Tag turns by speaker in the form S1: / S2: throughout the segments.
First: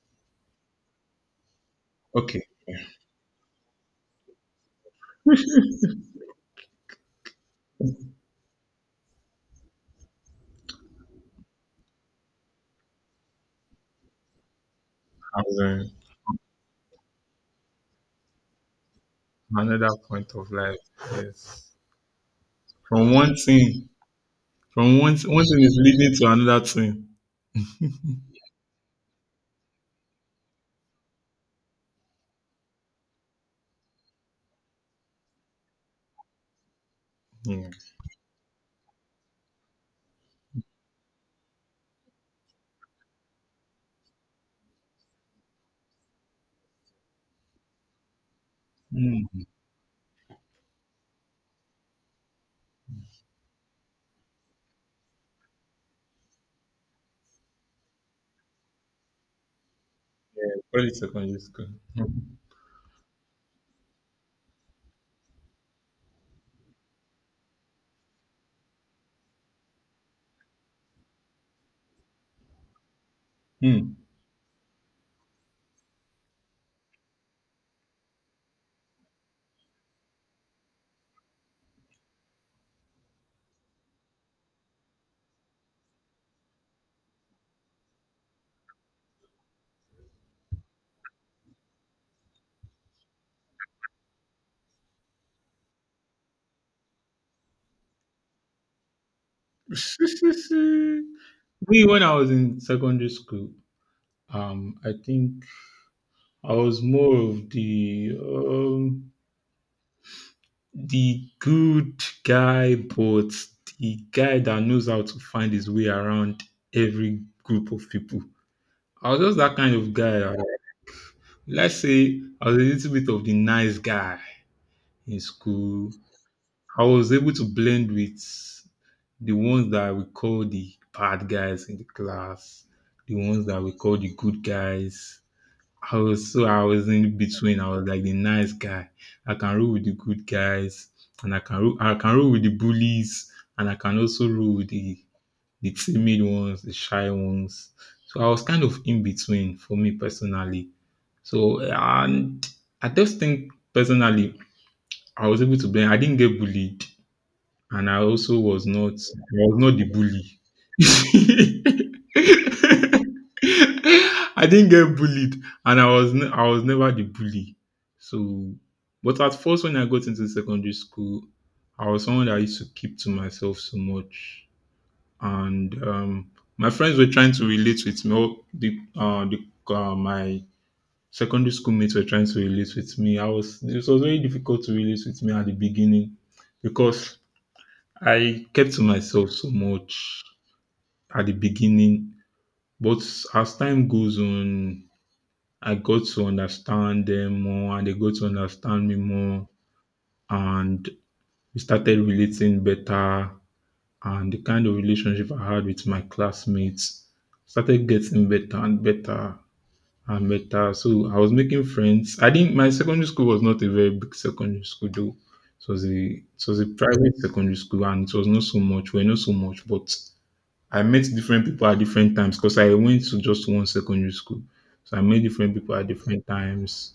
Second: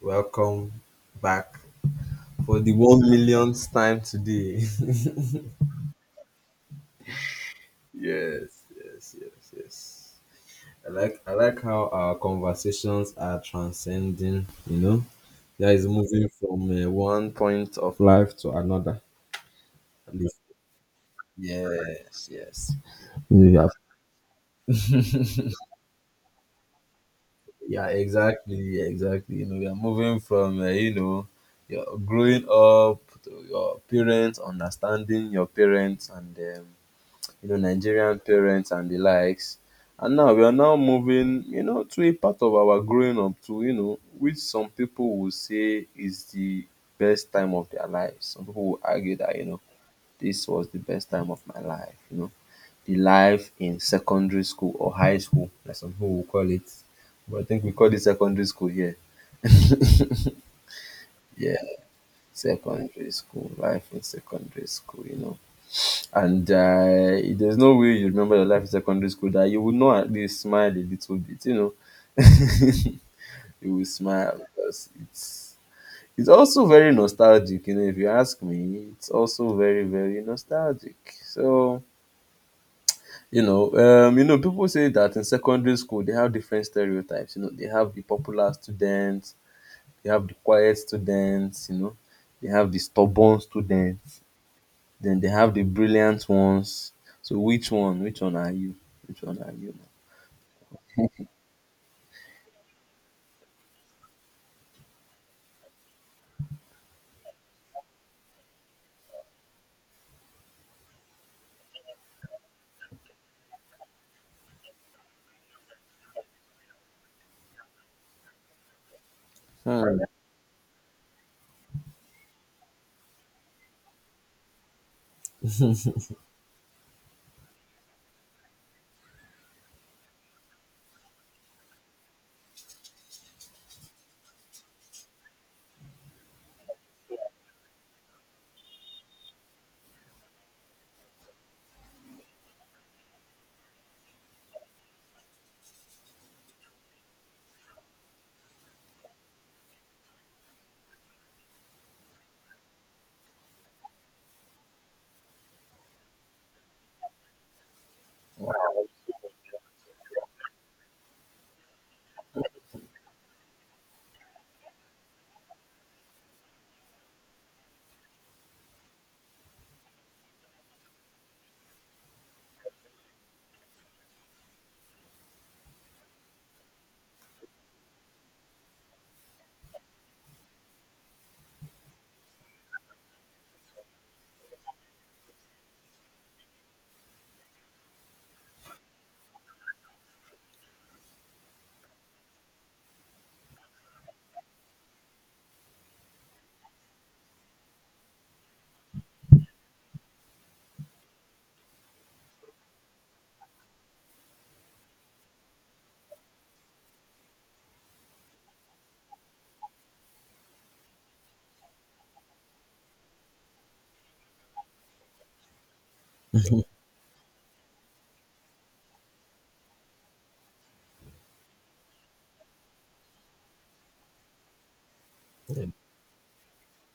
S1: Welcome back
S2: Okay.
S1: for the one millionth time today. Yes. I like how our conversations are transcending. You know, there is
S2: And,
S1: moving from one point of life to another.
S2: another
S1: And
S2: point
S1: it's-
S2: of life. Yes.
S1: Yes, yes.
S2: From one
S1: You have-
S2: thing, from one thing is leading to another thing.
S1: Yeah, exactly, exactly. You know, we are moving from your growing up to your parents, understanding your parents, and
S2: Hmm.
S1: Nigerian parents and the likes. And now we are now moving, you know, to a part of our growing up to, you know, which some people will say is the best time of their lives. Some people will argue that,
S2: Hmm.
S1: you know, this was the best time of my life, you know. The life in secondary school or high school, like some people will call it. But I think we call it secondary school here.
S2: Yeah. Probably secondary
S1: Yeah,
S2: school. Hmm.
S1: secondary school, life in secondary school, you know. And there's no way you remember your life in secondary school that you would not at least smile a little bit, you know. you will
S2: Hmm.
S1: smile because it's also very nostalgic, you know. If you ask me, it's also very very nostalgic. So you know, people say that in secondary school they have different stereotypes. You know, they have the popular students, they have the quiet students, you know, they have the stubborn students. Then they have the brilliant ones. So which one? Which one are you? Which one are you?
S2: Me, when I was in secondary school, I think I was more of the good guy, but the guy that knows how to find his way around every group of people. I was just that kind of
S1: Hmm.
S2: guy. Let's say I was a little bit of the nice guy in school. I was able to blend with the ones that we call the bad guys in the class, the ones that we call the good guys. I was so I was in between. I was like the nice guy. I can roll with the good guys, and I can roll with the bullies, and I can also roll with the timid ones, the shy ones. So I was kind of in between for me personally. So, and I just think personally, I was able to blend. I didn't get bullied, and I also was not. I was not the bully. I didn't get bullied, and I was never the bully. So, but at first, when I got into secondary school, I was someone that used to keep to myself so much, and my friends were trying to relate with me. All the my secondary school mates were trying to relate with me. I was it was very difficult to relate with me at the beginning because I kept to myself so much at the beginning. But as time goes on, I got to understand them more and they got to understand me more and we started relating better and the kind of relationship I had with my classmates started getting better and better. So I was making friends. I didn't. My secondary school was not a very big secondary school though. It was a private secondary school, and it was not so much. We're not so much, but I met different people at different times because I went to just one secondary school. So I met different people at different times,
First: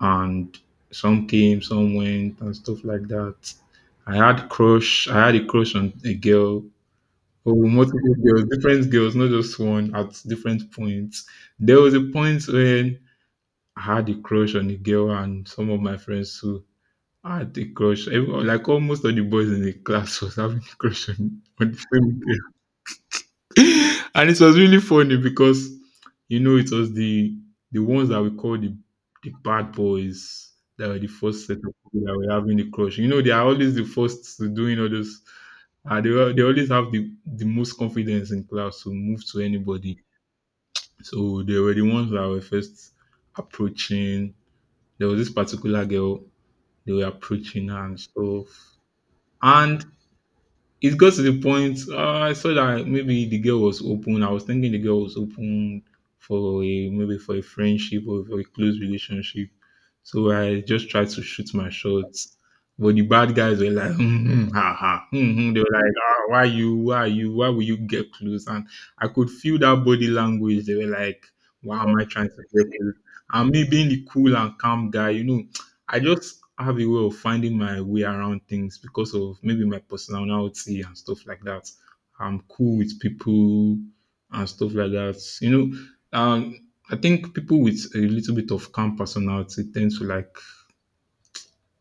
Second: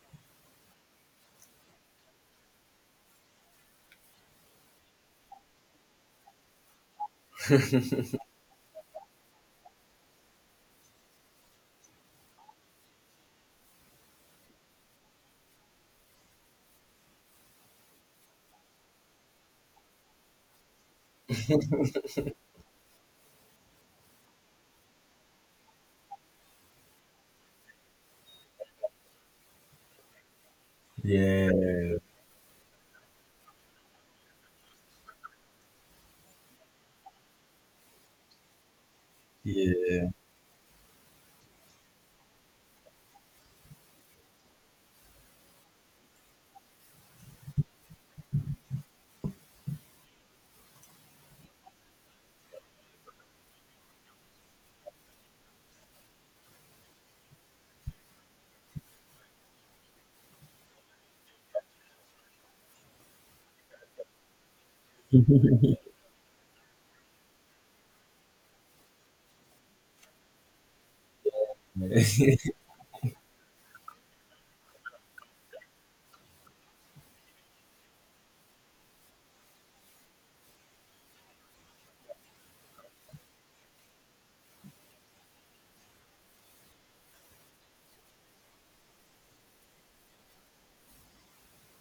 S2: and some came, some went, and stuff like that. I had a crush on a girl. Oh, multiple girls, different girls, not just one at different points. There was a point when I had a crush on a girl and some of my friends too had a crush. Everyone, like almost all the boys in the class was having a crush on the same girl. And it was really funny because it was the ones that we call the bad boys that were the first
S1: Yeah,
S2: set of people that were having the crush. They are always the first to doing all those they always have the most confidence in class to move to
S1: yeah,
S2: anybody. So they were the ones that were first approaching. There was this particular girl, they were approaching her and stuff. And it got to the point, I saw that maybe the girl was open. I was thinking the girl was open for a maybe for a friendship or for a close relationship. So I just tried to shoot my shots. But the bad guys were like, hmm, hmm, ha, ha, hmm, hmm." They were like, ah, why will you get close? And I could feel that body language. They were like, why am I trying to get close? And me being the cool and calm guy, I just have a way of finding my way around things because of maybe my personality and stuff like that. I'm cool with people and stuff like that. Um, I think people with a little bit of calm personality tend to like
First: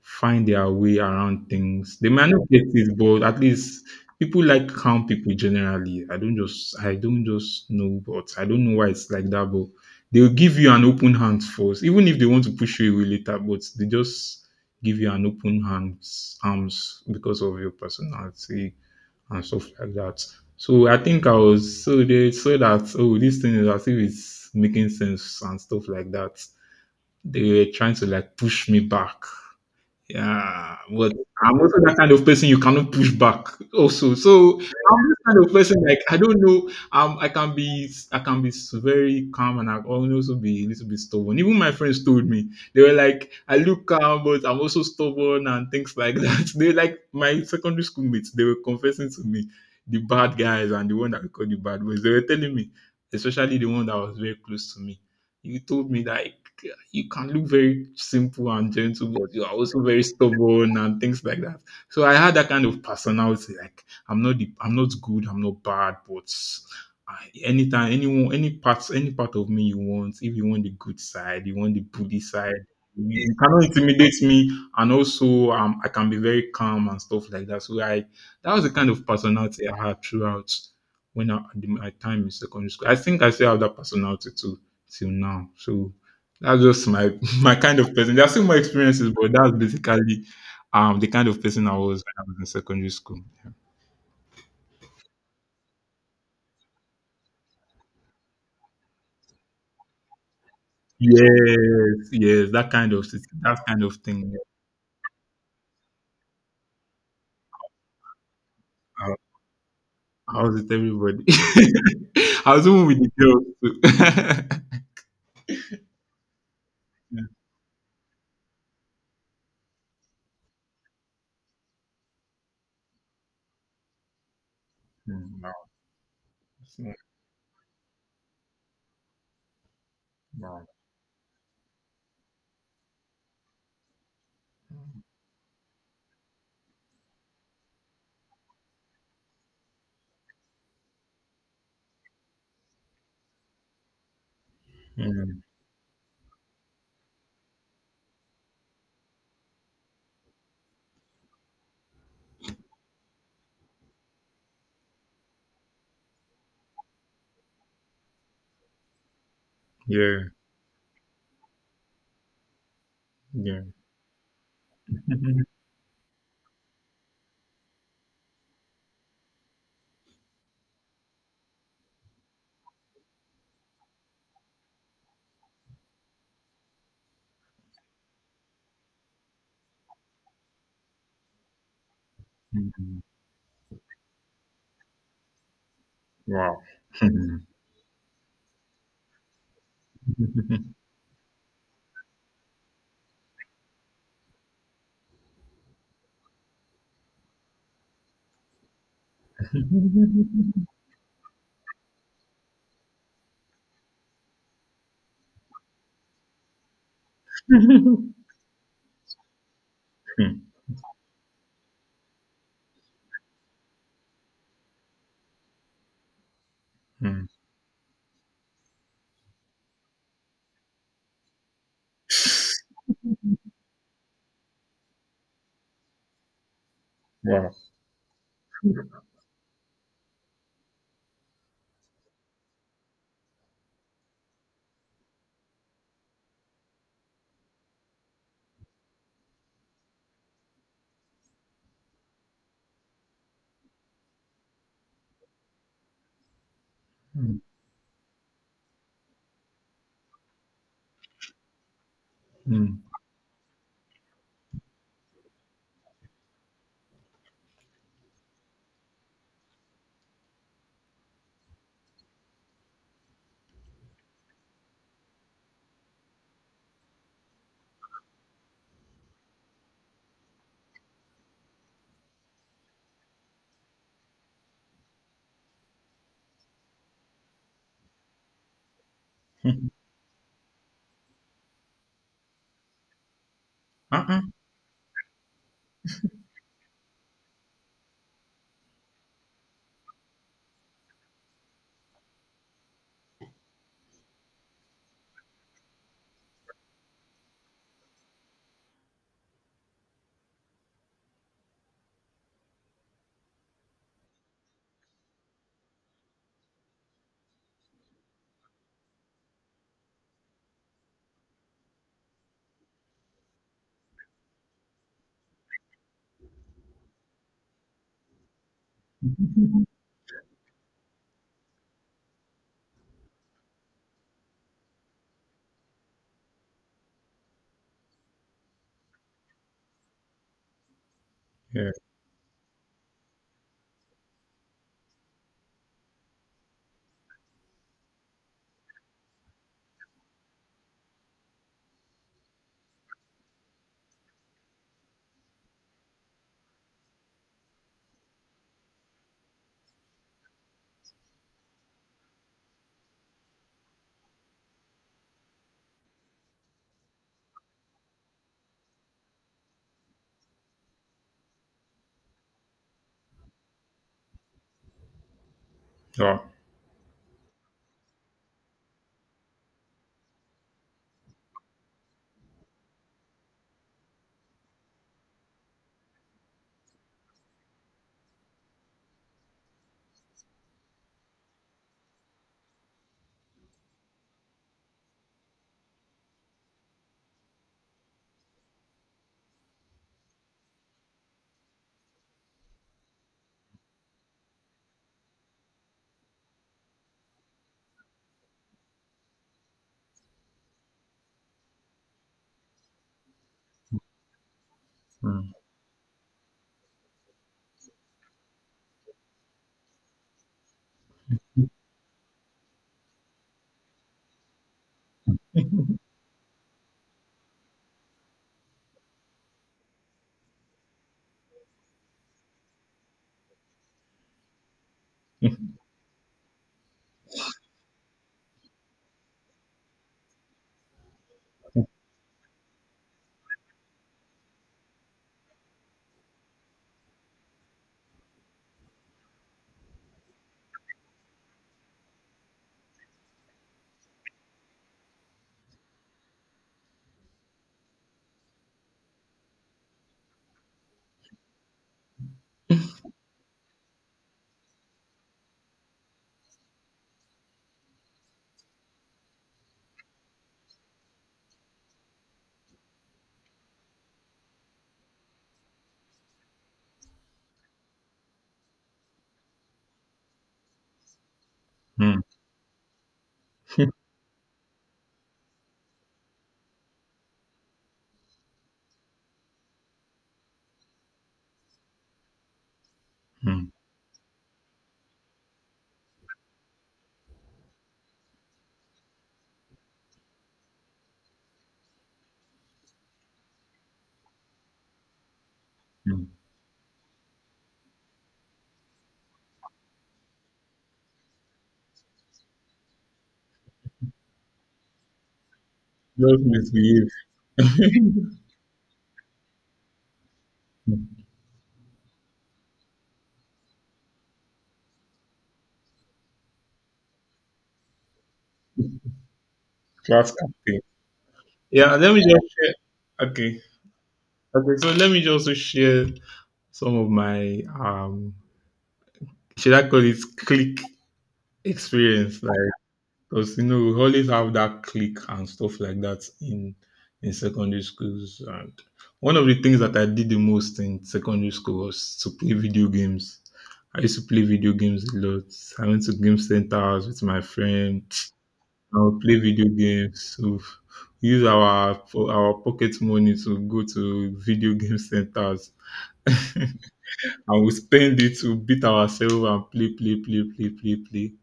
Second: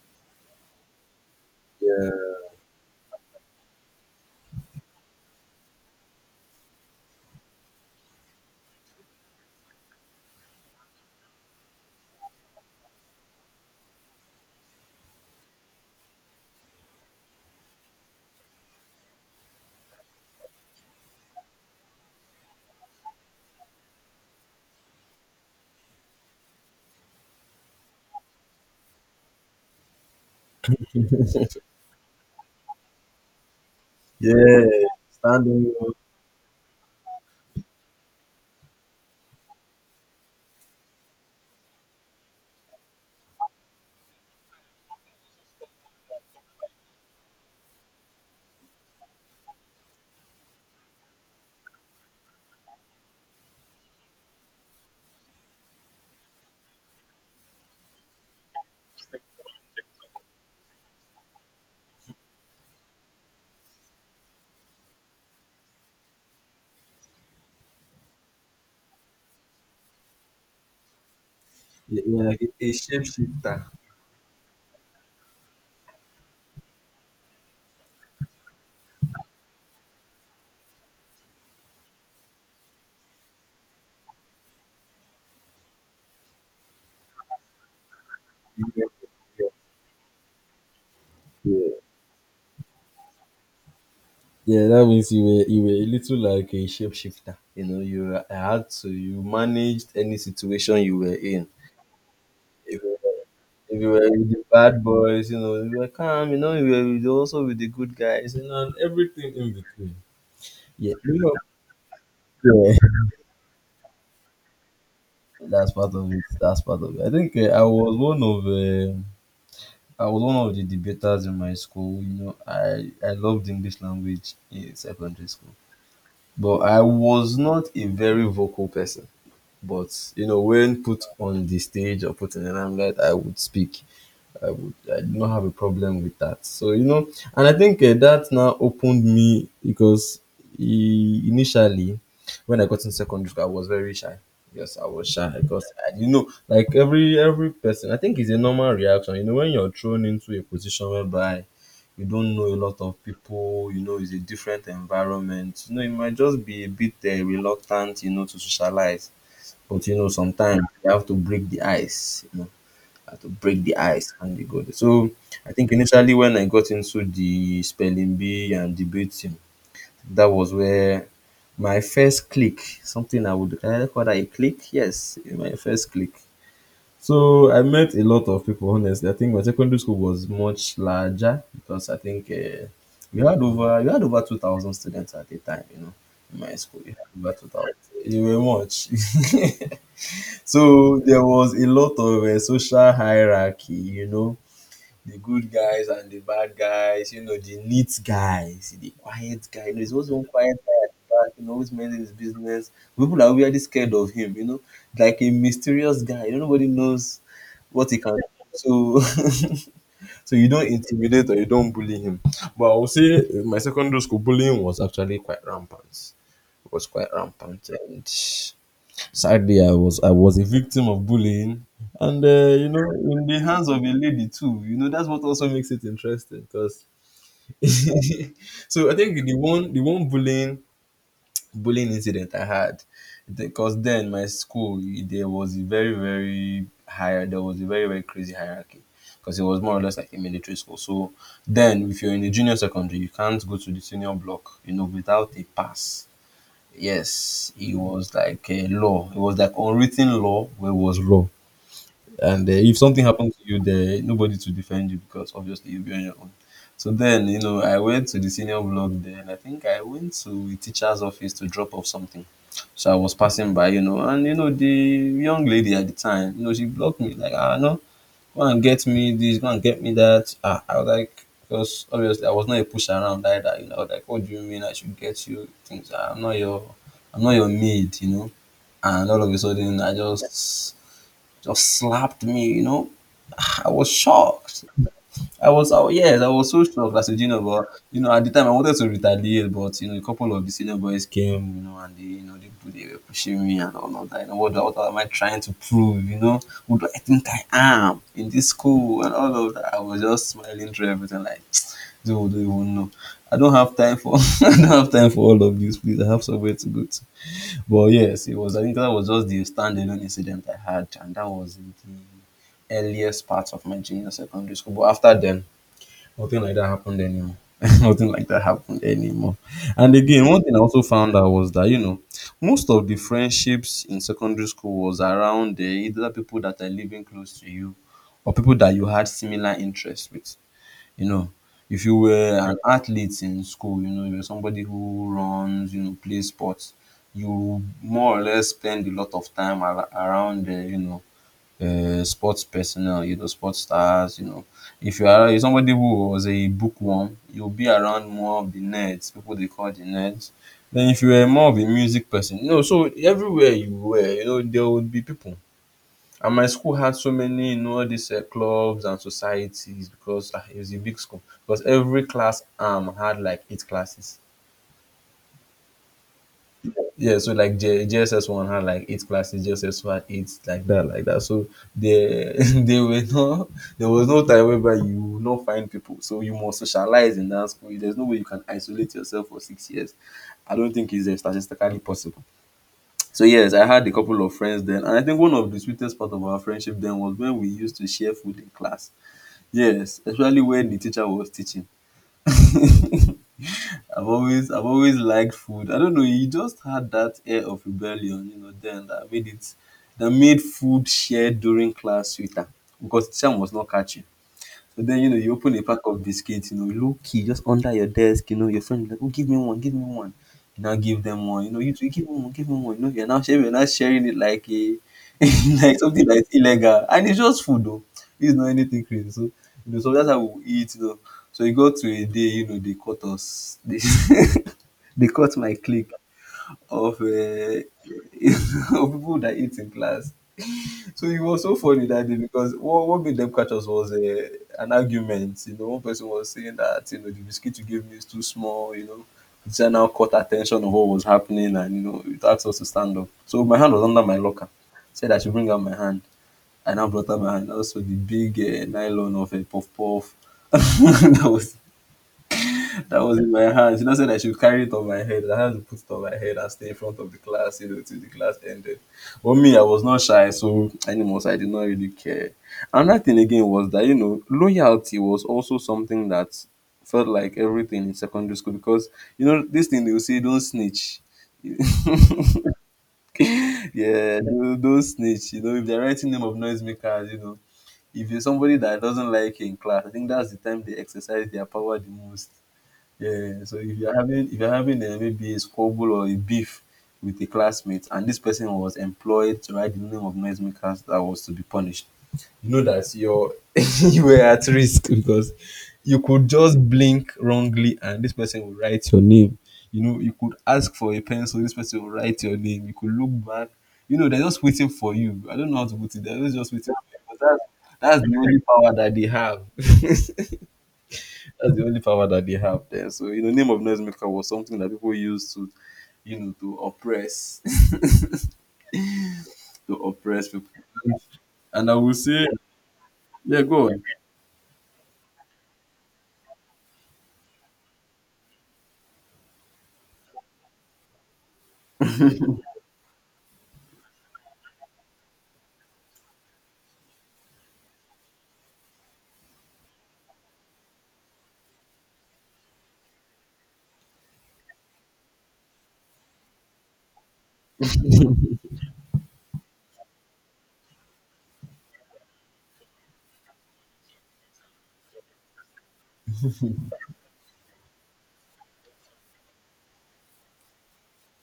S2: find their way around things. They might not get it, but at least people like calm people generally. I don't just know, but I don't know why it's like that. But they'll give you an open hand first, even if they want to push you away later. But they just give you an open hands arms because of your personality and stuff like that. So I think I was so they saw that oh this thing is as if it's making sense and stuff like that. They were trying to like push me back, yeah, but I'm also that kind of person you cannot push back. Also, so
S1: yeah.
S2: I'm this kind of
S1: Standing
S2: person
S1: up,
S2: like I don't know. I can be very calm and I can also be a little bit stubborn. Even my friends told me they were like, I look calm, but I'm also stubborn and things like that. They like my secondary school mates. They were confessing to me, the bad guys and the one that we call the bad boys. They were telling me, especially the one that was very close to me. You told me that you can look very simple and gentle, but you are also very stubborn and things like that. So I had that kind of personality. Like I'm not good, I'm not bad, but I, anytime, anyone, any parts, any part of me you want, if you want the good side, you want the
S1: yeah,
S2: bully
S1: yeah, like
S2: side.
S1: a
S2: You cannot
S1: shapeshifter.
S2: intimidate me, and also I can be very calm and stuff like that. So that was the kind of personality I had throughout when I, at the- my time in secondary school. I think I still have that personality too till now. So that's just my my kind of person. There are still more experiences, but
S1: Yeah,
S2: that's basically the kind of
S1: yeah,
S2: person I was when I was in secondary school. Yeah.
S1: yeah. That means you were a little like a shapeshifter. You know, you were- had to you managed any situation you were in.
S2: Yes, yes, that
S1: If
S2: kind
S1: you
S2: of
S1: were,
S2: sit- that
S1: if
S2: kind
S1: you
S2: of
S1: were with
S2: thing.
S1: the bad boys, you know, you were calm. You know, you were with, also with the good guys, you know, and
S2: Uh,
S1: everything in between.
S2: How's it,
S1: Yeah,
S2: everybody?
S1: you
S2: I was
S1: know.
S2: even with the girls too.
S1: That's part of it. That's part of it. I
S2: Mm,
S1: think I was one of the debaters in my school. You know, I loved English language in secondary
S2: mm, no,
S1: school, but
S2: it's
S1: I
S2: not-
S1: was not a very vocal person. But you know,
S2: no.
S1: when put on the stage or put in the limelight, I would speak. I do not have a problem with that. So you know, and I think that now opened me because initially when I got in secondary school, I was very shy. Yes, I was shy
S2: Mm,
S1: because I, you know, like every person, I think it's a normal reaction. You know, when you're thrown into a position whereby you don't know a lot of people, you know, it's a different environment. You know, you might just be a bit reluctant, you know, to socialize. But you know,
S2: yeah,
S1: sometimes you have to break the ice to break
S2: yeah.
S1: the ice and the got So I think initially when I got into the spelling bee and debating, that was where my first click, something I would call that a click. Yes, my first click. So I met a lot of people. Honestly, I think my secondary school was much larger because I think
S2: Mm.
S1: we had over 2,000 students at the time. You know, in my
S2: Wow.
S1: school, we had over
S2: Mm,
S1: 2,000. You were much. So there was a lot of social hierarchy, you know, the good guys and the bad guys, you know, the neat guys, the quiet guy. You know, there's always one quiet guy at the back, you know, always minding his business. People are really scared of him, you know, like a mysterious guy. You know, nobody knows what he can do. So, so you don't intimidate or you don't bully him. But I would say in my secondary school bullying was actually quite rampant. It was quite
S2: mm.
S1: rampant and sadly, I was a victim of bullying, and you know, in the hands of a lady too. You know, that's what also makes it interesting. Because
S2: Wow.
S1: so I think the one bullying incident I had, because then my school there was a very very crazy hierarchy. Because it was more or less like a military school. So then, if you're in the junior secondary, you can't go to the senior block, you know, without a pass. Yes, it was like a law. It was like unwritten law, where it was law. And if
S2: Mm.
S1: something happened to you, there nobody to defend you because obviously you'll be on your own. So then, you know, I went to the senior block there, and I think I went to a teacher's office to drop off something. So I was passing by, you know, and you know the young lady at the time, you know, she blocked me like, ah, no, go and get me this, go and get me that. Ah, I was like, because obviously I was not a push around either. You know, I was like, what do you mean I should get you things? Ah, I'm not your maid, you know. And all of a sudden, just slapped me, you know. Ah, I was
S2: Uh-uh.
S1: shocked. Yes, I was so shocked as a junior, but you know, at the time I wanted to retaliate, but you know, a couple of the senior boys came, you know, and they, you know, they were pushing me and all of that. You know, what am I trying to prove? You know, who do I think I am in this school and all of that? I was just smiling through everything, like, dude, don't even know. I don't have time for, I don't have time for all of this. Please, I have somewhere to go to. But yes, it was. I think that was just the standalone incident I had, and that was the earliest part of my junior secondary school. But after then, nothing like that happened anymore. Nothing like that happened anymore. And again, one thing I also found out was that, you know, most of the friendships in secondary school was around the either people that are living close to you or people that you had similar interests with. You know,
S2: Yeah.
S1: if you were an athlete in school, you know, you're somebody who runs, you know, plays sports, you more or less spend a lot of time around, you know, sports personnel, you know, sports stars, you know. If you are somebody who was a bookworm, you'll be around more of the nerds, people they call the nerds. Then if you were more of a music person, you know, so everywhere you were, you know, there would be people. And my school had so many, you know, all these clubs and societies because it was a big school. Because every class arm had like eight classes.
S2: Oh.
S1: Yeah, so like JSS one had like eight classes, JSS two had eight, like that, like that. So there, there were no, there was no time whereby you would not find people. So you must socialize in that school. There's no way you can isolate yourself for 6 years. I don't think it's statistically possible. So yes, I had a couple of friends then, and I think one of the sweetest part of our friendship then was when we used to share food in class. Yes, especially when the teacher was teaching. I've I've always liked food. I don't know, you just had that air of rebellion, you know, then that made food shared during class sweeter because teacher was not catching. But then, you know,
S2: Mm.
S1: you open a pack of biscuits, you know, low key, just under your desk, you know, your friend is like, oh, give me one, give me one. You now give them one, you know, you two, give me one, give me one. You know, you're now sharing it like a, like something that's illegal. And it's just food, though. It's not anything crazy. So, you know, so that's how we eat, you know. So it got to a day, you know, they cut us. They cut my
S2: Mm.
S1: clique of, of people that eat in class. So it was so funny that day because what made them catch us was an argument. You know, one person was saying that you know the biscuit you gave me is too small. You know, the teacher now caught attention of what was happening and you know it asked us to stand up. So my hand was under my locker. Said I should bring out my hand. And I now brought out my hand. Also the big nylon of a puff puff. that was that was in my hand. She just said I should carry it on my head. I had to put it on my head and stay in front of the class, you know, till the class ended. But me, I was not shy, so animals, I did not really care. Another thing again was that, you know, loyalty was also something that felt like everything in secondary school because, you know, this thing they will say, don't snitch. Yeah, don't snitch. You know, if they're writing name of noisemakers, you know, if you're somebody that doesn't like you in class, I think that's the time they exercise their power the most. Yeah,
S2: Mm.
S1: so if you're having maybe a squabble or a beef with a classmate, and this person was employed to write the name of noisemakers that was to be punished, you know that you're you were at risk because you
S2: Mm.
S1: could just blink wrongly and this person will write your name. You know, you could ask for a pencil, this person will write your name. You could look back. You know, they're just waiting for you. I don't know how to put it.
S2: Just
S1: They're just waiting for
S2: misbehave.
S1: you. But that's the only power that they have.
S2: Mm.
S1: That's the only power that they have there. So, you know, name of noisemaker was something that people used to, you know, to
S2: Class
S1: oppress people.
S2: captain.
S1: And
S2: Yeah,
S1: I will
S2: let me
S1: say,
S2: just share. Okay.
S1: yeah, go on.
S2: Okay, so let me just share some of my should I call it click experience. Like, because we always have that clique and stuff like that in secondary schools. And one of the things that I did the most in secondary school was to play video games. I used to play video games a lot. I went to game centers with my friend. I would play video games. So we use our pocket money to go to video game centers. And we spend it to beat ourselves and play, play, play, play, play, play.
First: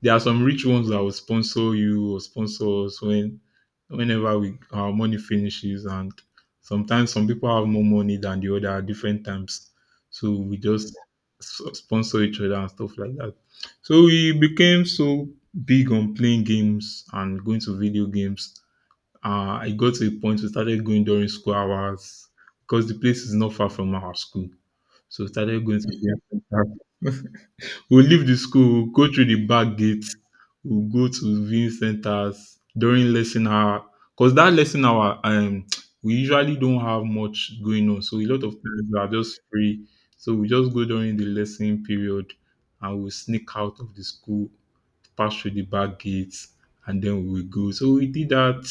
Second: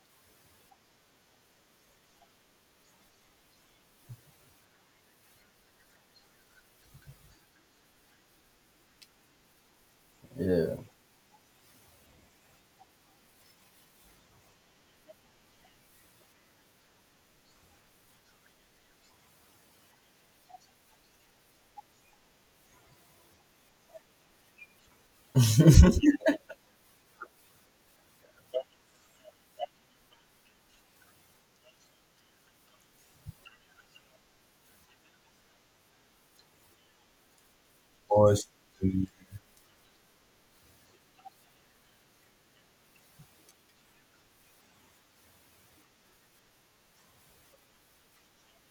S2: There are some rich ones that will sponsor you or sponsor us when whenever we our money finishes and sometimes some people have more money than the other at different times. So we
S1: Yeah,
S2: just sponsor each other and stuff like that. So we became so big on playing games and going to video games. I got to a point we started going during school hours because the place is not far from our school so we started going to viewing centers. We'll leave the school, we'll go through the back gate, we'll go to viewing centers during lesson hour. Because that lesson hour, we usually don't have much going on. So a lot
S1: pause.
S2: of times we
S1: to-
S2: are just free. So we just go during the lesson period and we'll sneak out of the school, pass through the back gates, and then we will go. So we did that.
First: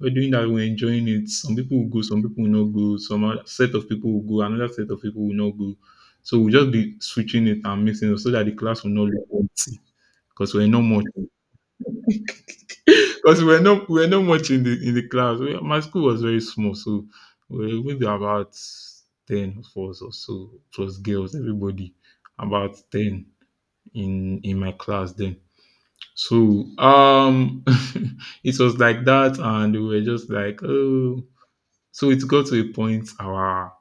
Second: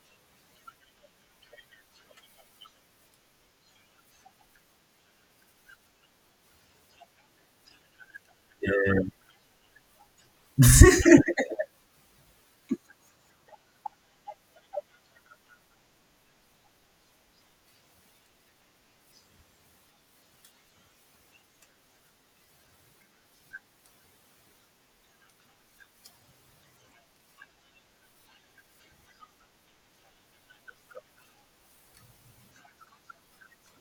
S2: We're doing that, we're enjoying it. Some people will go, some people will not go, some other set of people will go, another set of people will not go. So we'll just be switching it and mixing it so that the class will
S1: yeah,
S2: not look empty. Because we're not much because we're not much in the class. My school was very small, so we maybe about 10 of us or so. It was girls, everybody. About 10 in my class then. So it was like that and we were just like, oh, so it got to a point, our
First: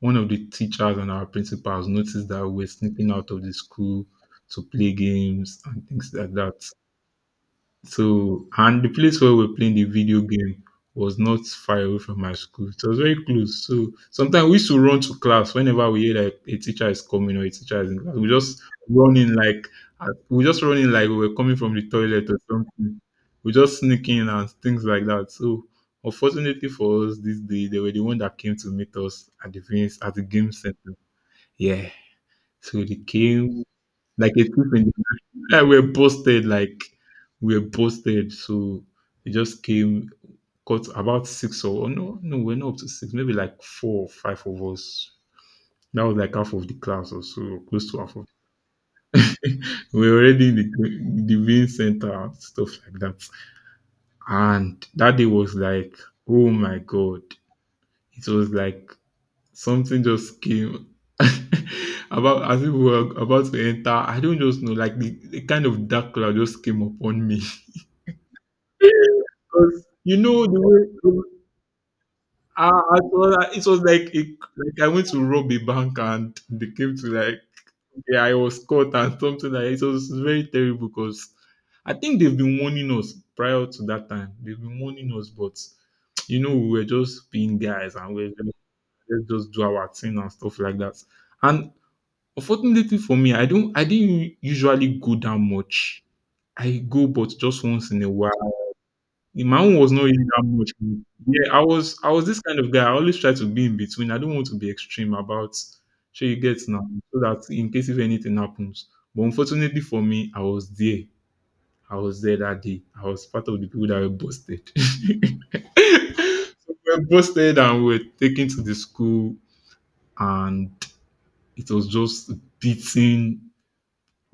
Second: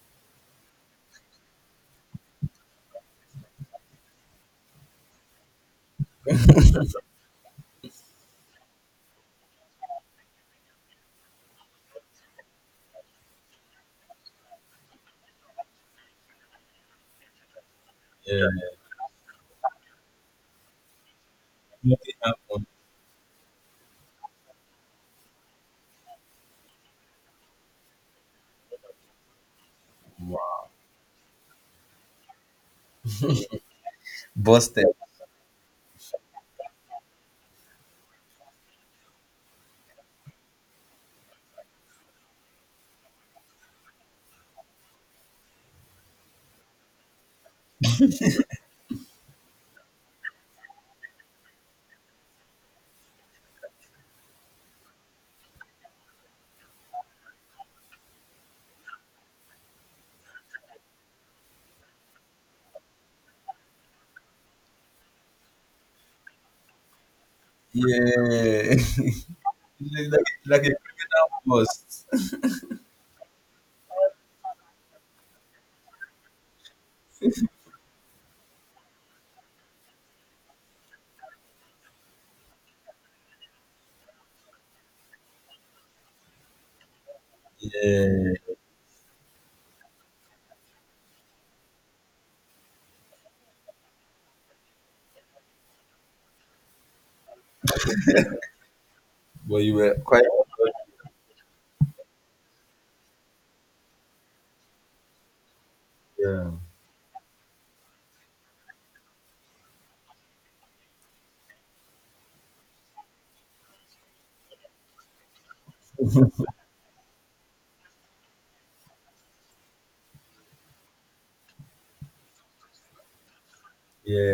S2: one of the teachers and our principals noticed that we were sneaking out of the school to play games and things like that. So, and the place where we were playing the video game was not far away from my school. So, it was very close. So sometimes we used to run to class whenever we hear like a teacher is coming or a teacher is in class.
S1: yeah.
S2: Running like we just running like we were coming from the
S1: Nothing
S2: toilet or
S1: happened.
S2: something. We just sneaking and things like that. So unfortunately for us, this day they were the one that came to meet us at the game
S1: Wow.
S2: center. Yeah. So they came like a thief
S1: Busted.
S2: in the and we're posted, like we're posted. So it just came got about six or oh, no, no, we're not up to six, maybe like four or five of us. That was like half of the class or so, or close to half of we're already in the main center and stuff like that. And that day was like, oh my god, it was like something just came about as if we were about to enter. I don't just know, like the kind of dark cloud just came upon me.
S1: Yeah.
S2: Because you
S1: Like,
S2: know the
S1: a
S2: way
S1: criminal bust.
S2: I thought it was like like I went to rob a bank and they came to like yeah I was caught and something like it was very terrible because I think they've been warning us prior to that time they've been warning us but you know we were just being guys and we were
S1: Yeah.
S2: just, let's just do our thing and stuff like that and unfortunately for me I didn't usually go that much. I go but just once in a while. My
S1: But you
S2: own was
S1: were
S2: not really
S1: quite,
S2: that much. Yeah, I was this kind of guy. I always try to be in between. I don't want to be extreme about sure you
S1: yeah.
S2: get now so that in case if anything happens. But unfortunately for me, I was there. I was there that day. I was part of the people that were busted. So we were busted and we were taken to the school and it was just beating,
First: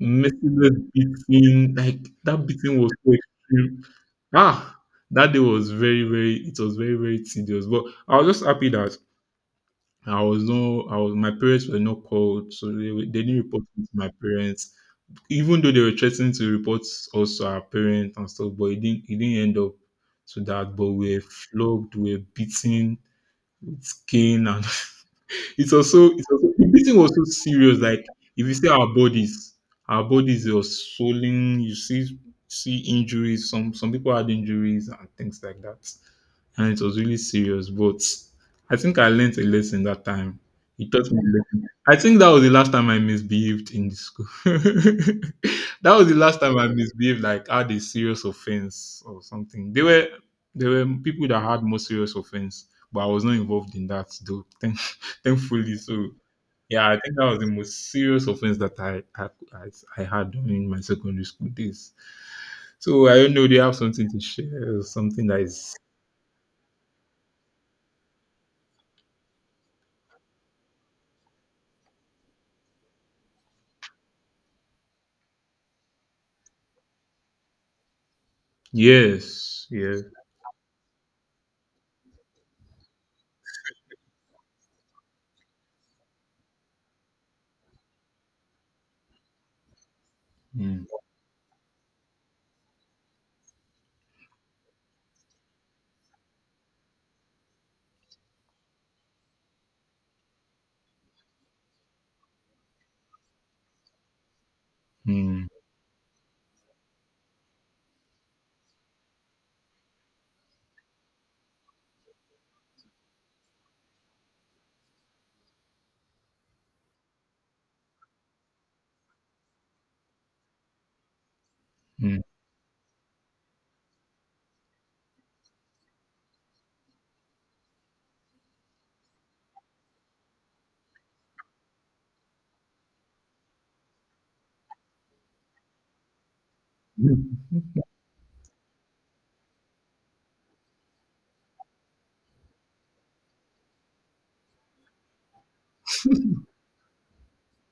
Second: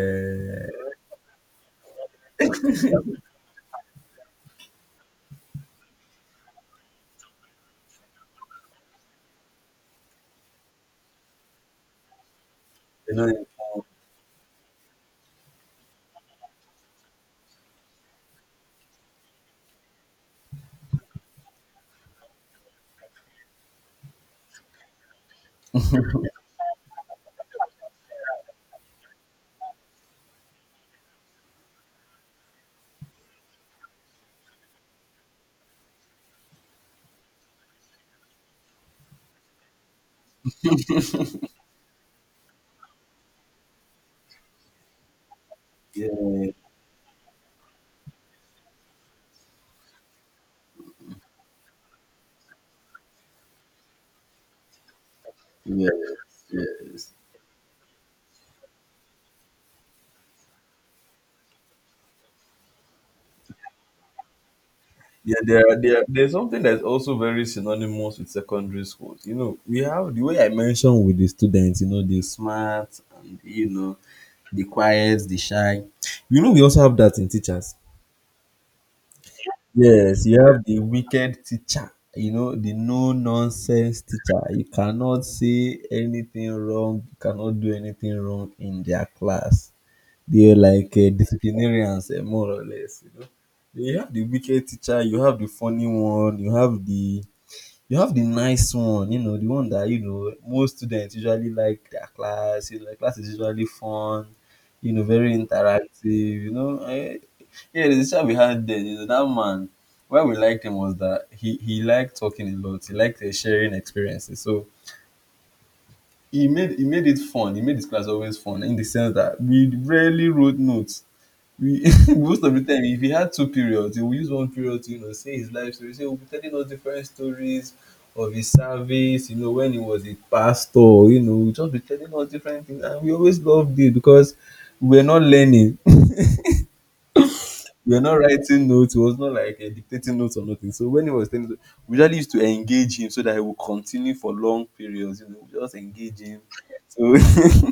S2: merciless beating, like that beating was so extreme. Ah, that day was very, very, it was very, very tedious. But I was just happy that I was my parents were not called, so
S1: They're
S2: they
S1: not
S2: didn't report me
S1: informed.
S2: to my parents. Even though they were threatening to report also our parents and stuff, but it didn't end up to that. But we were flogged, we were beaten with cane and it's also, the thing was so serious. Like if you see our bodies are swollen. You see, see injuries. Some people had injuries and things like that, and it was really serious. But I think I learned a lesson that time. It taught me a lesson. I think that was the last time I misbehaved in the school. That was
S1: Yeah,
S2: the last time I misbehaved. Like had a serious offense or something. They were there were people that had more serious offense, but I was not involved in that though. Thankfully, so
S1: yes,
S2: yeah, I
S1: yes.
S2: think that was the most serious offense that I had during my secondary school days. So I don't know. Do you have something to share? Something
S1: Yeah,
S2: that
S1: there,
S2: is
S1: are- there, are- there's something that's also very synonymous with secondary schools. You know, we have the way I mentioned with the students, you know, the smart, and, you know, the quiet, the shy. You know, we also have that in teachers.
S2: yes, yes.
S1: Yes, you have the wicked teacher, you know, the no nonsense teacher. You cannot say anything wrong, you cannot do anything wrong in their class. They're
S2: Mm,
S1: like disciplinarians, more or less. You know, you have the wicked teacher, you have the funny one, you have the nice one. You know, the one that you know most students usually like their class. You know, class is usually fun. You know, very
S2: mm,
S1: interactive. You know, yeah, the teacher we had then, you know, that man. Why we liked him was that he liked talking a lot. He liked sharing experiences. So he made it fun. He made his class always fun in the sense that we rarely wrote notes. We
S2: mm,
S1: most of the time if he had two periods, he will use one period to, you know, say his life story. So he will be telling us different stories of his service, you know, when he was a pastor. You know, he will just be telling us different things, and we always loved it because we were not learning.
S2: mm,
S1: We were not writing notes. It was not like dictating notes or nothing. So when he was telling us, we usually used to engage him so that he would continue for long periods. You know, we just engage him. So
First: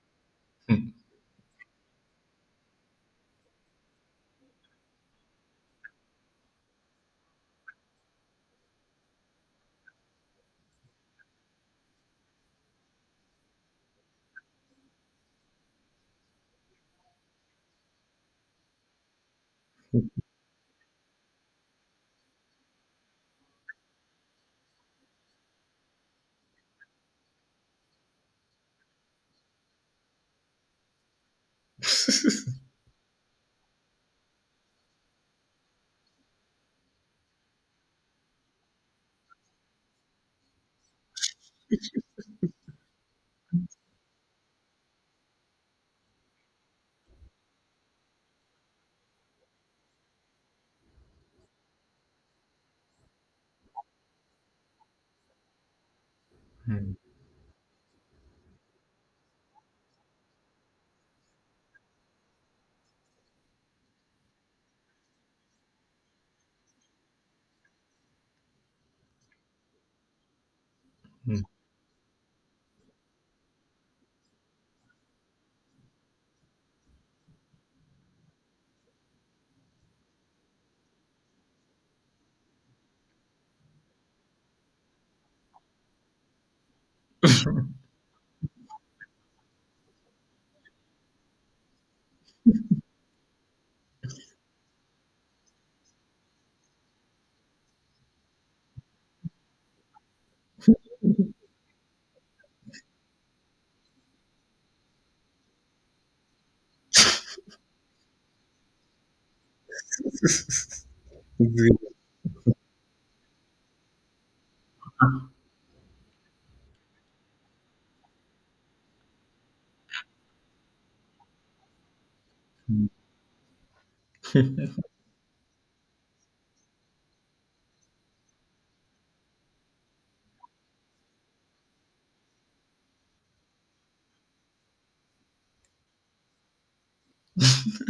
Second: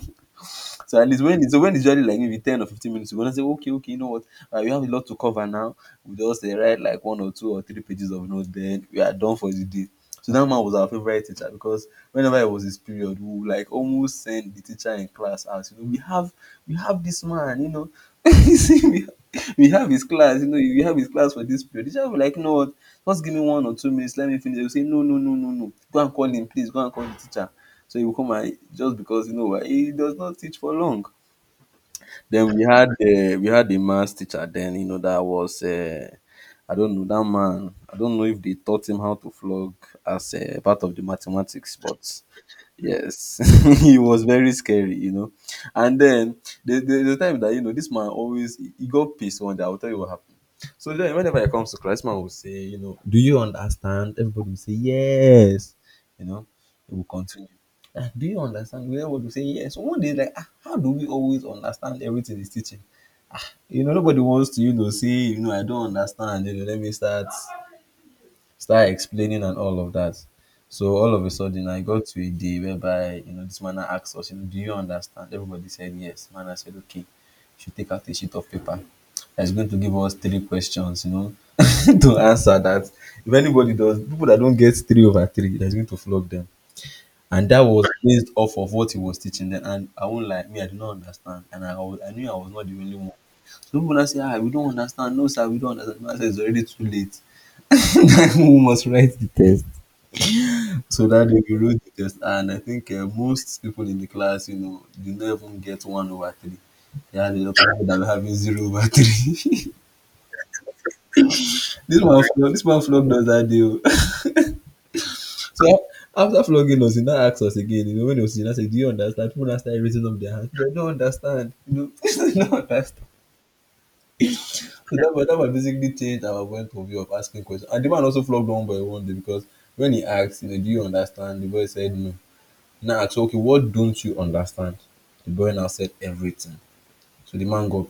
S2: mm.
S1: so at least when it's usually like maybe 10 or 15 minutes, you gonna say, okay, okay, you know what, we have a lot to cover now. We just write like one or two or three pages of notes, then we are done for the day. So that man was our favorite teacher because whenever it was his period, we would like almost send the teacher in class out. You know, we have this man, you know. You see, we have his class, you know, we have his class for this period. The teacher will be like, you know what, just give me 1 or 2 minutes, let me finish. They will say, no, no, no, no, no, go and call him, please, go and call the teacher. So he will come, and just because you know why, he does not teach for long. Then we had uh, we had a maths teacher. Then you know that was I don't know that man. I don't know if they taught him how to flog as part of the mathematics, but yes, he was very scary, you know. And then the time that you know this man always he got pissed one day. I will tell you what happened. So then whenever it comes to class, this man will say, you know, do you understand? Everybody will say yes, you know. He
S2: Mm,
S1: will continue. Ah, do you understand? We would say yes. One day, like, ah, how do we always understand everything is teaching? You know, nobody wants to, you know, say, you know, I don't understand. You know, let me start explaining and all of that. So all of a
S2: mm.
S1: sudden, I got to a day whereby, you know, this man now asked us, you know, do you understand? Everybody said yes. Man, I said, okay, you should take out a sheet of paper. That's going to give us three questions, you know, to answer that. If anybody does, people that don't get 3/3, that's going to flog them. And that was based off of what he was teaching then, and I won't lie, me, I did not understand, and I knew I was not the only one. Some people now say, "Ah, we don't understand. No, sir, we don't understand." I man said, "It's already too late. We must write the test." So that day we wrote the test, and I think most people in the class, you know, did not even get 1/3. They had a lot of people that were having 0/3. This man flogged us that day. Oh. So after flogging us, he now asked us again. You know, when he was he now said, "Do you understand?" People now started raising up their hands. "I don't understand." You know, "I don't understand." So that was basically changed our point of view of asking questions. And the man also flogged one by one day because when he asked, you know, "Do you understand?" The boy said no. Now I asked, "Okay, what don't you understand?" The boy now said everything. So the man got,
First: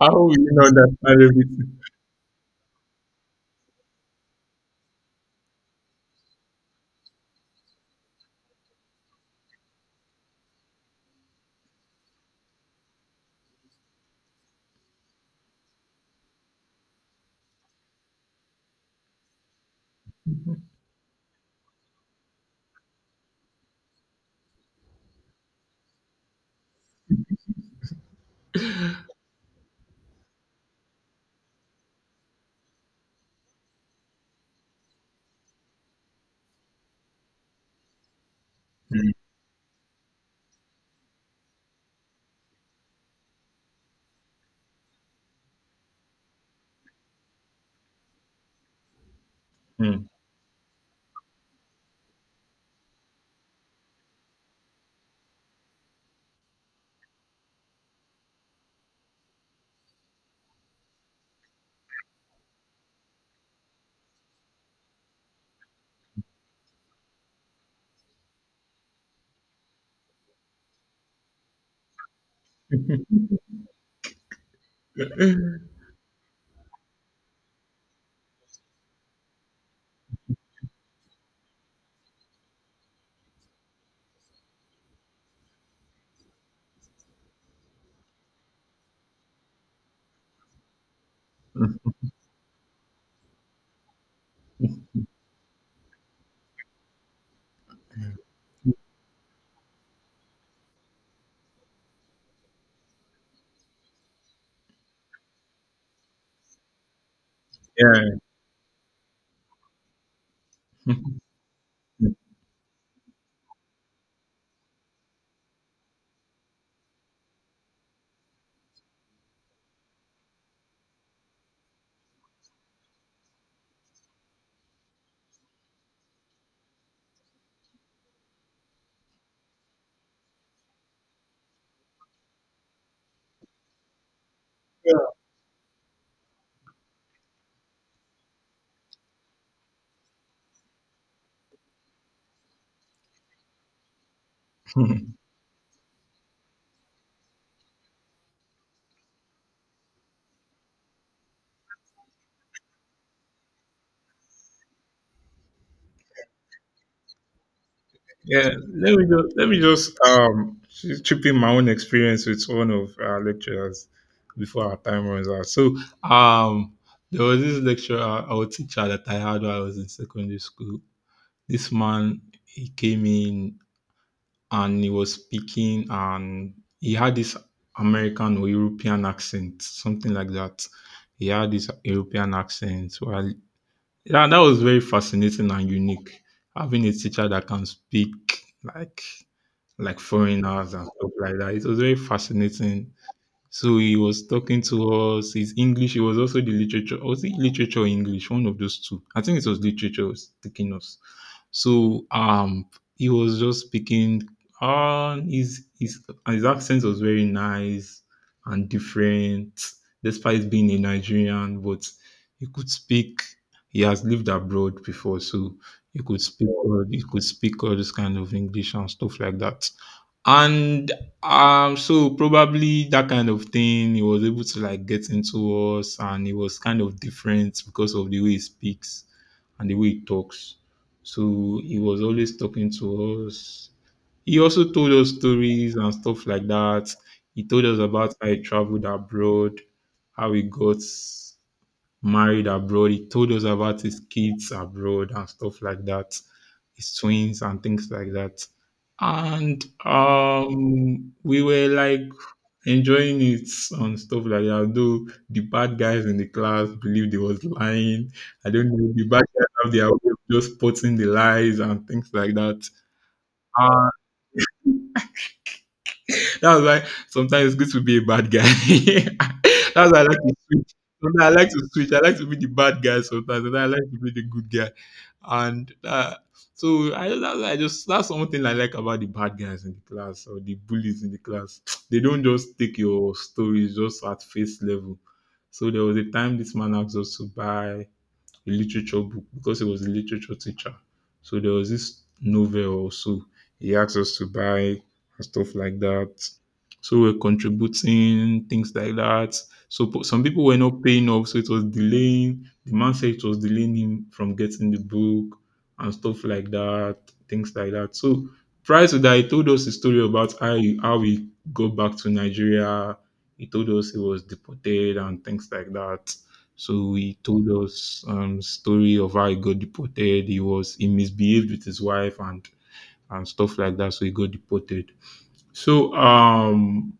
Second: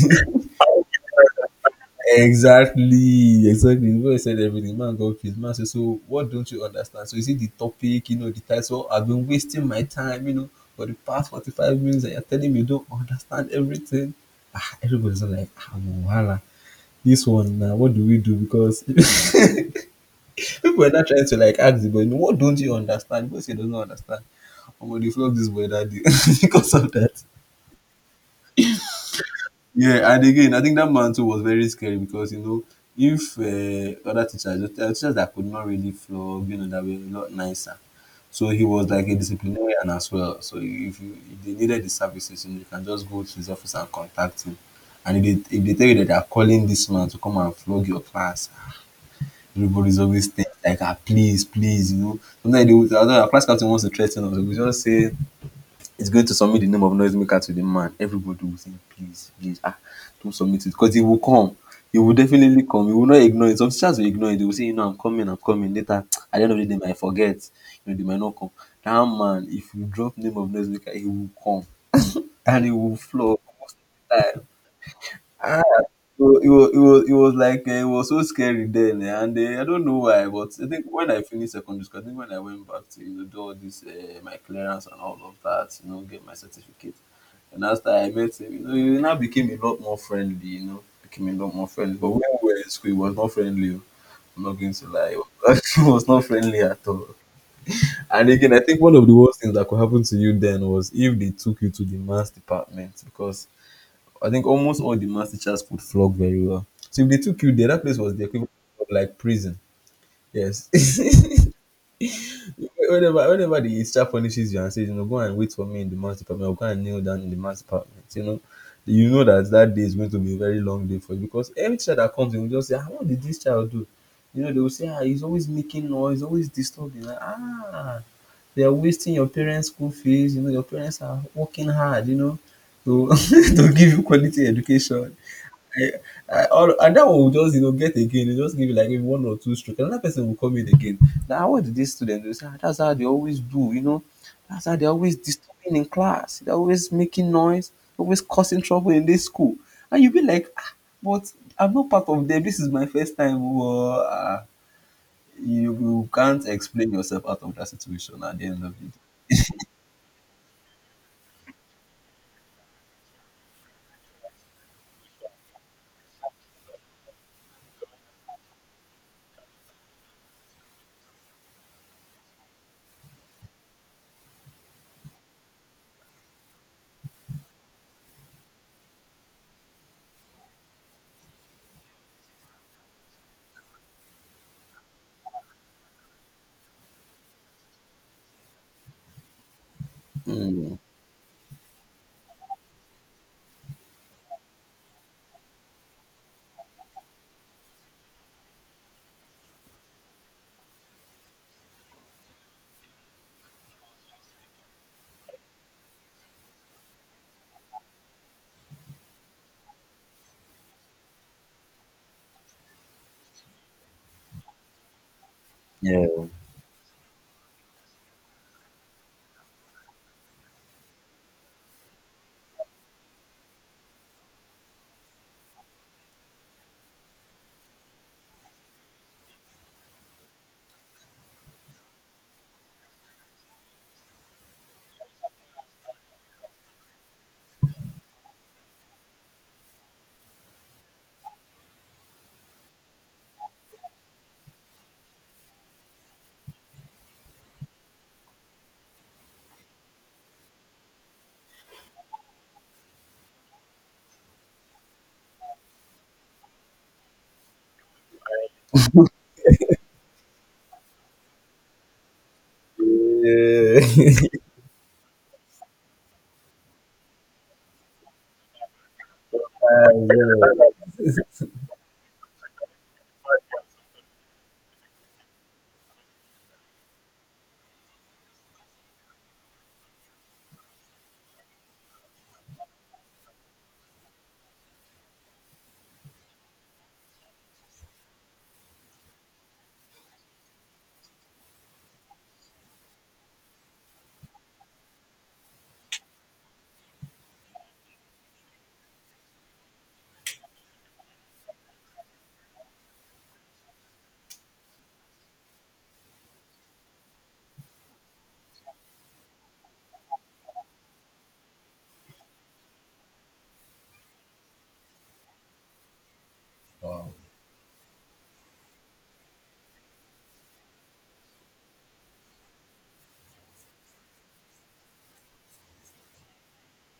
S2: How will you not understand everything?
S1: exactly, exactly. You boy said everything. Man got pissed. Man said, "So what don't you understand? So is it the topic? You know the title? I've been wasting my time. You know, for the past 45 minutes, and you're telling me you don't understand everything." Ah, everybody's like, "Ah, no, wahala. This one now, what do we do?" Because people are not trying to like ask the boy, "No," "What don't you understand?" The boy say, "Doesn't understand." I'm gonna flog this boy that day because of that. Yeah, and again, I think that man too was very scary because you know if other teachers, the teachers that could not really flog, you know, that were a lot nicer. So he was like a disciplinarian as well. So if they needed the services, you, know, you can just go to his office and contact him. And if they tell you that they are calling this man to come and flog your class, everybody's
S2: Mm,
S1: always think like, ah, please, please, you know. Sometimes they would, although our class captain wants to threaten us, we just say, it's going to submit the name of noisemaker to the man. Everybody will say, please, please, ah, don't submit it because he will come. He will definitely come. He will not ignore it. Some teachers will ignore it. They will say, you know, I'm coming later. At the end of the day, they might forget. You know, they might not come. That man, if you drop name of noisemaker, he will come and he will flow most of the time.
S2: mm,
S1: It was like it was so scary then, and I don't know why, but I think when I finished secondary school, I think when I went back to, you know, do all this my clearance and all of that, you know, get my certificate, and after I met him, you know, he now became a lot more friendly, you know, became a lot more
S2: mm.
S1: friendly. But when we were in school, he was not friendly. Oh. I'm not going to lie, he was not friendly at all. And again, I think one of the worst things that could happen to you then was if they took you to the maths department because I think almost all the maths teachers could flog very well. So if they took you there, that place was the equivalent of like prison. Yes.
S2: Yeah.
S1: Whenever the instructor punishes you and says, you know, go and wait for me in the maths department, or go and kneel down in the maths department, you know that that day is going to be a very long day for you because every child that comes in will just say, ah, what did this child do? You know, they will say, ah, he's always making noise, always disturbing. Like, ah, they are wasting your parents' school fees. You know, your parents are working hard, you know, to, to give you quality education. I, and that one will just you know get again. They just give you like maybe one or two strokes. Another person will come in again. Now what did this student do? They say, "Ah, that's how they always do. You know, that's how they're always disturbing in class. They're always making noise, always causing trouble in this school." And you be like, ah, but I'm not part of them. This is my first time. Well, ah, you can't explain yourself out of that situation at the
S2: Yeah,
S1: end of it.
S2: let me just chip in my own experience with one of our lecturers before our time runs out. So um there was this lecturer or teacher that I had while I was in secondary school. This man he came in and he was speaking and he had this American or European accent, something like that. He had this European accent. Well, yeah, that was very fascinating and unique. Having a teacher that can speak like like foreigners
S1: Mm,
S2: and stuff like that. It was very fascinating. So he was talking to us. His English, it was also the literature. Was it literature or English? One of those two. I think it was literature taking us. So he was just speaking um his his his accent was very nice and different, despite being a Nigerian, but he could speak he has lived abroad before, so he could
S1: yeah.
S2: speak, all he could speak all this kind of English and stuff like that. And, so probably that kind of thing he was able to like get into us and he was kind of different because of the way he speaks and the way he talks. So he was always talking to us. He also told us stories and stuff like that. He told us about how he traveled abroad, how he got married abroad. He told us about his kids abroad and stuff like that, his twins and things like that. And we were like enjoying it and stuff like that. Though the bad guys in the class believed he was lying. I don't know. The bad guys have their way of just spotting the lies and things like that.
S1: Yeah. Yeah.
S2: That's why sometimes it's good to be a bad guy. That's
S1: Yeah.
S2: why I like to switch. Sometimes I like to switch. I like to be the bad guy sometimes, and I like to be the good guy. And so I that's one thing I like about the bad guys in the class or the bullies in the class. They don't just take your stories just at face level. So there was a time this man asked us to buy a literature book because he was a literature teacher. So there was this novel also he asked us to buy and stuff like that. So we're contributing things like that. So some people were not paying up, so it was delaying. The man said it was delaying him from getting the book and stuff like that, things like that. So prior to that, he told us a story about how he got back to Nigeria. He told us he was deported and things like that. So
S1: Wow.
S2: he told us story of how he got deported. He misbehaved with his wife and stuff like that. So he got deported. So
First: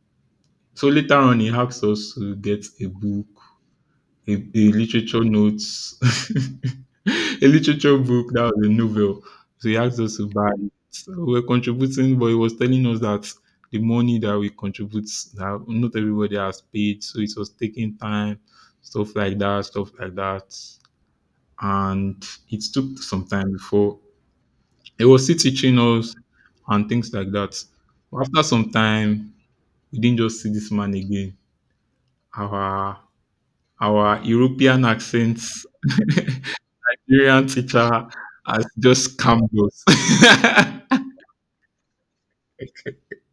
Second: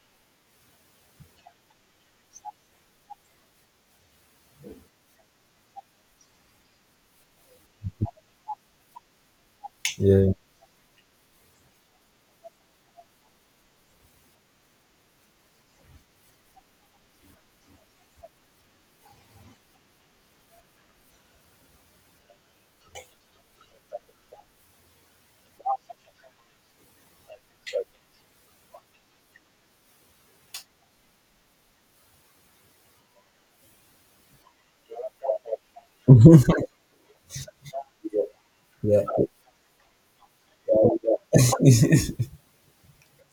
S2: so later on he asked us to get a book, a literature notes, a literature book that was a novel. So he asked us to
S1: Yeah.
S2: buy it. So we we're contributing, but he was telling us that the money that we contribute that not everybody has paid, so it was taking time, stuff like that and it took some time before it was still teaching us and things like that. After some time, we didn't just see this man again. Our our European accents, Nigerian teacher has just scammed us.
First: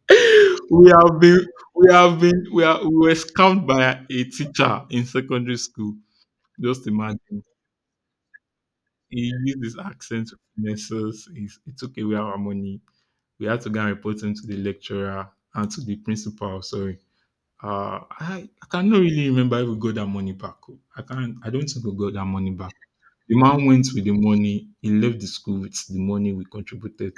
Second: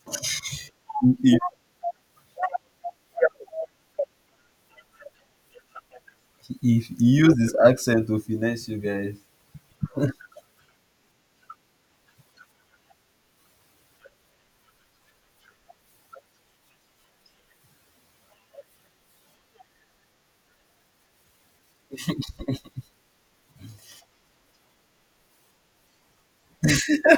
S2: we have
S1: Yeah.
S2: been we have been we were scammed by a teacher in secondary school.
S1: He,
S2: Just
S1: he used
S2: imagine.
S1: his accent to finesse you guys.
S2: He used his accent to finesse us. He took away our money. We had to go and report him to the lecturer and to the principal. Sorry. I cannot really remember if we got that money back. Oh. I can't. I don't think we got that money back. The man went with the money. He left the school with the money we contributed.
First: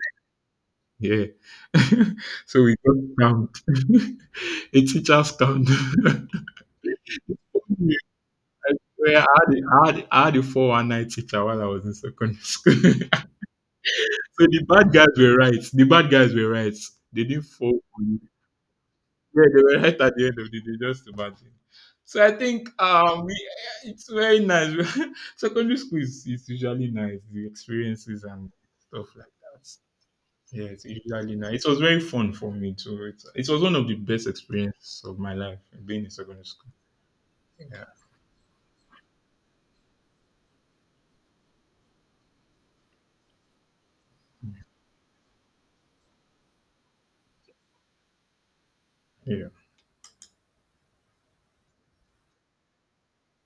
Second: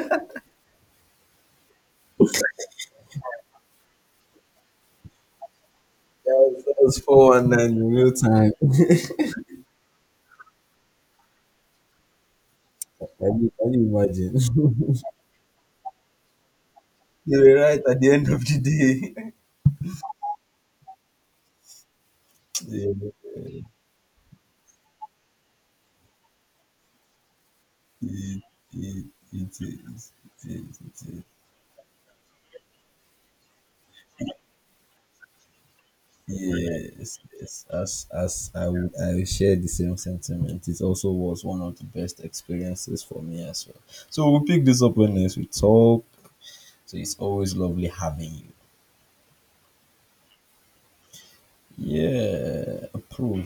S2: Yeah. So we got scammed. A teacher scammed.
S1: That was 419 in
S2: Yeah,
S1: real time.
S2: I swear, I had a 419 teacher while I was in secondary school. So
S1: Can you imagine?
S2: the bad guys were right. The bad guys were right. They
S1: They
S2: didn't
S1: were
S2: fall.
S1: right at the end of the day.
S2: Yeah, they were right at the end of the day, just imagine. So I think
S1: Yeah,
S2: it's very nice. Secondary school is usually nice, the experiences
S1: it,
S2: and
S1: it,
S2: stuff like
S1: it is.
S2: that.
S1: It
S2: Yeah,
S1: is.
S2: it's
S1: It is.
S2: usually nice. It was very fun for me too. It was one of the best experiences of my life being in secondary school.
S1: Yes, yes.
S2: Yeah.
S1: As I will, share the same sentiment. It also was one of the best experiences for me as well. So we'll pick this up when next we talk. So it's always lovely having
S2: Yeah.
S1: you. Yeah, approve.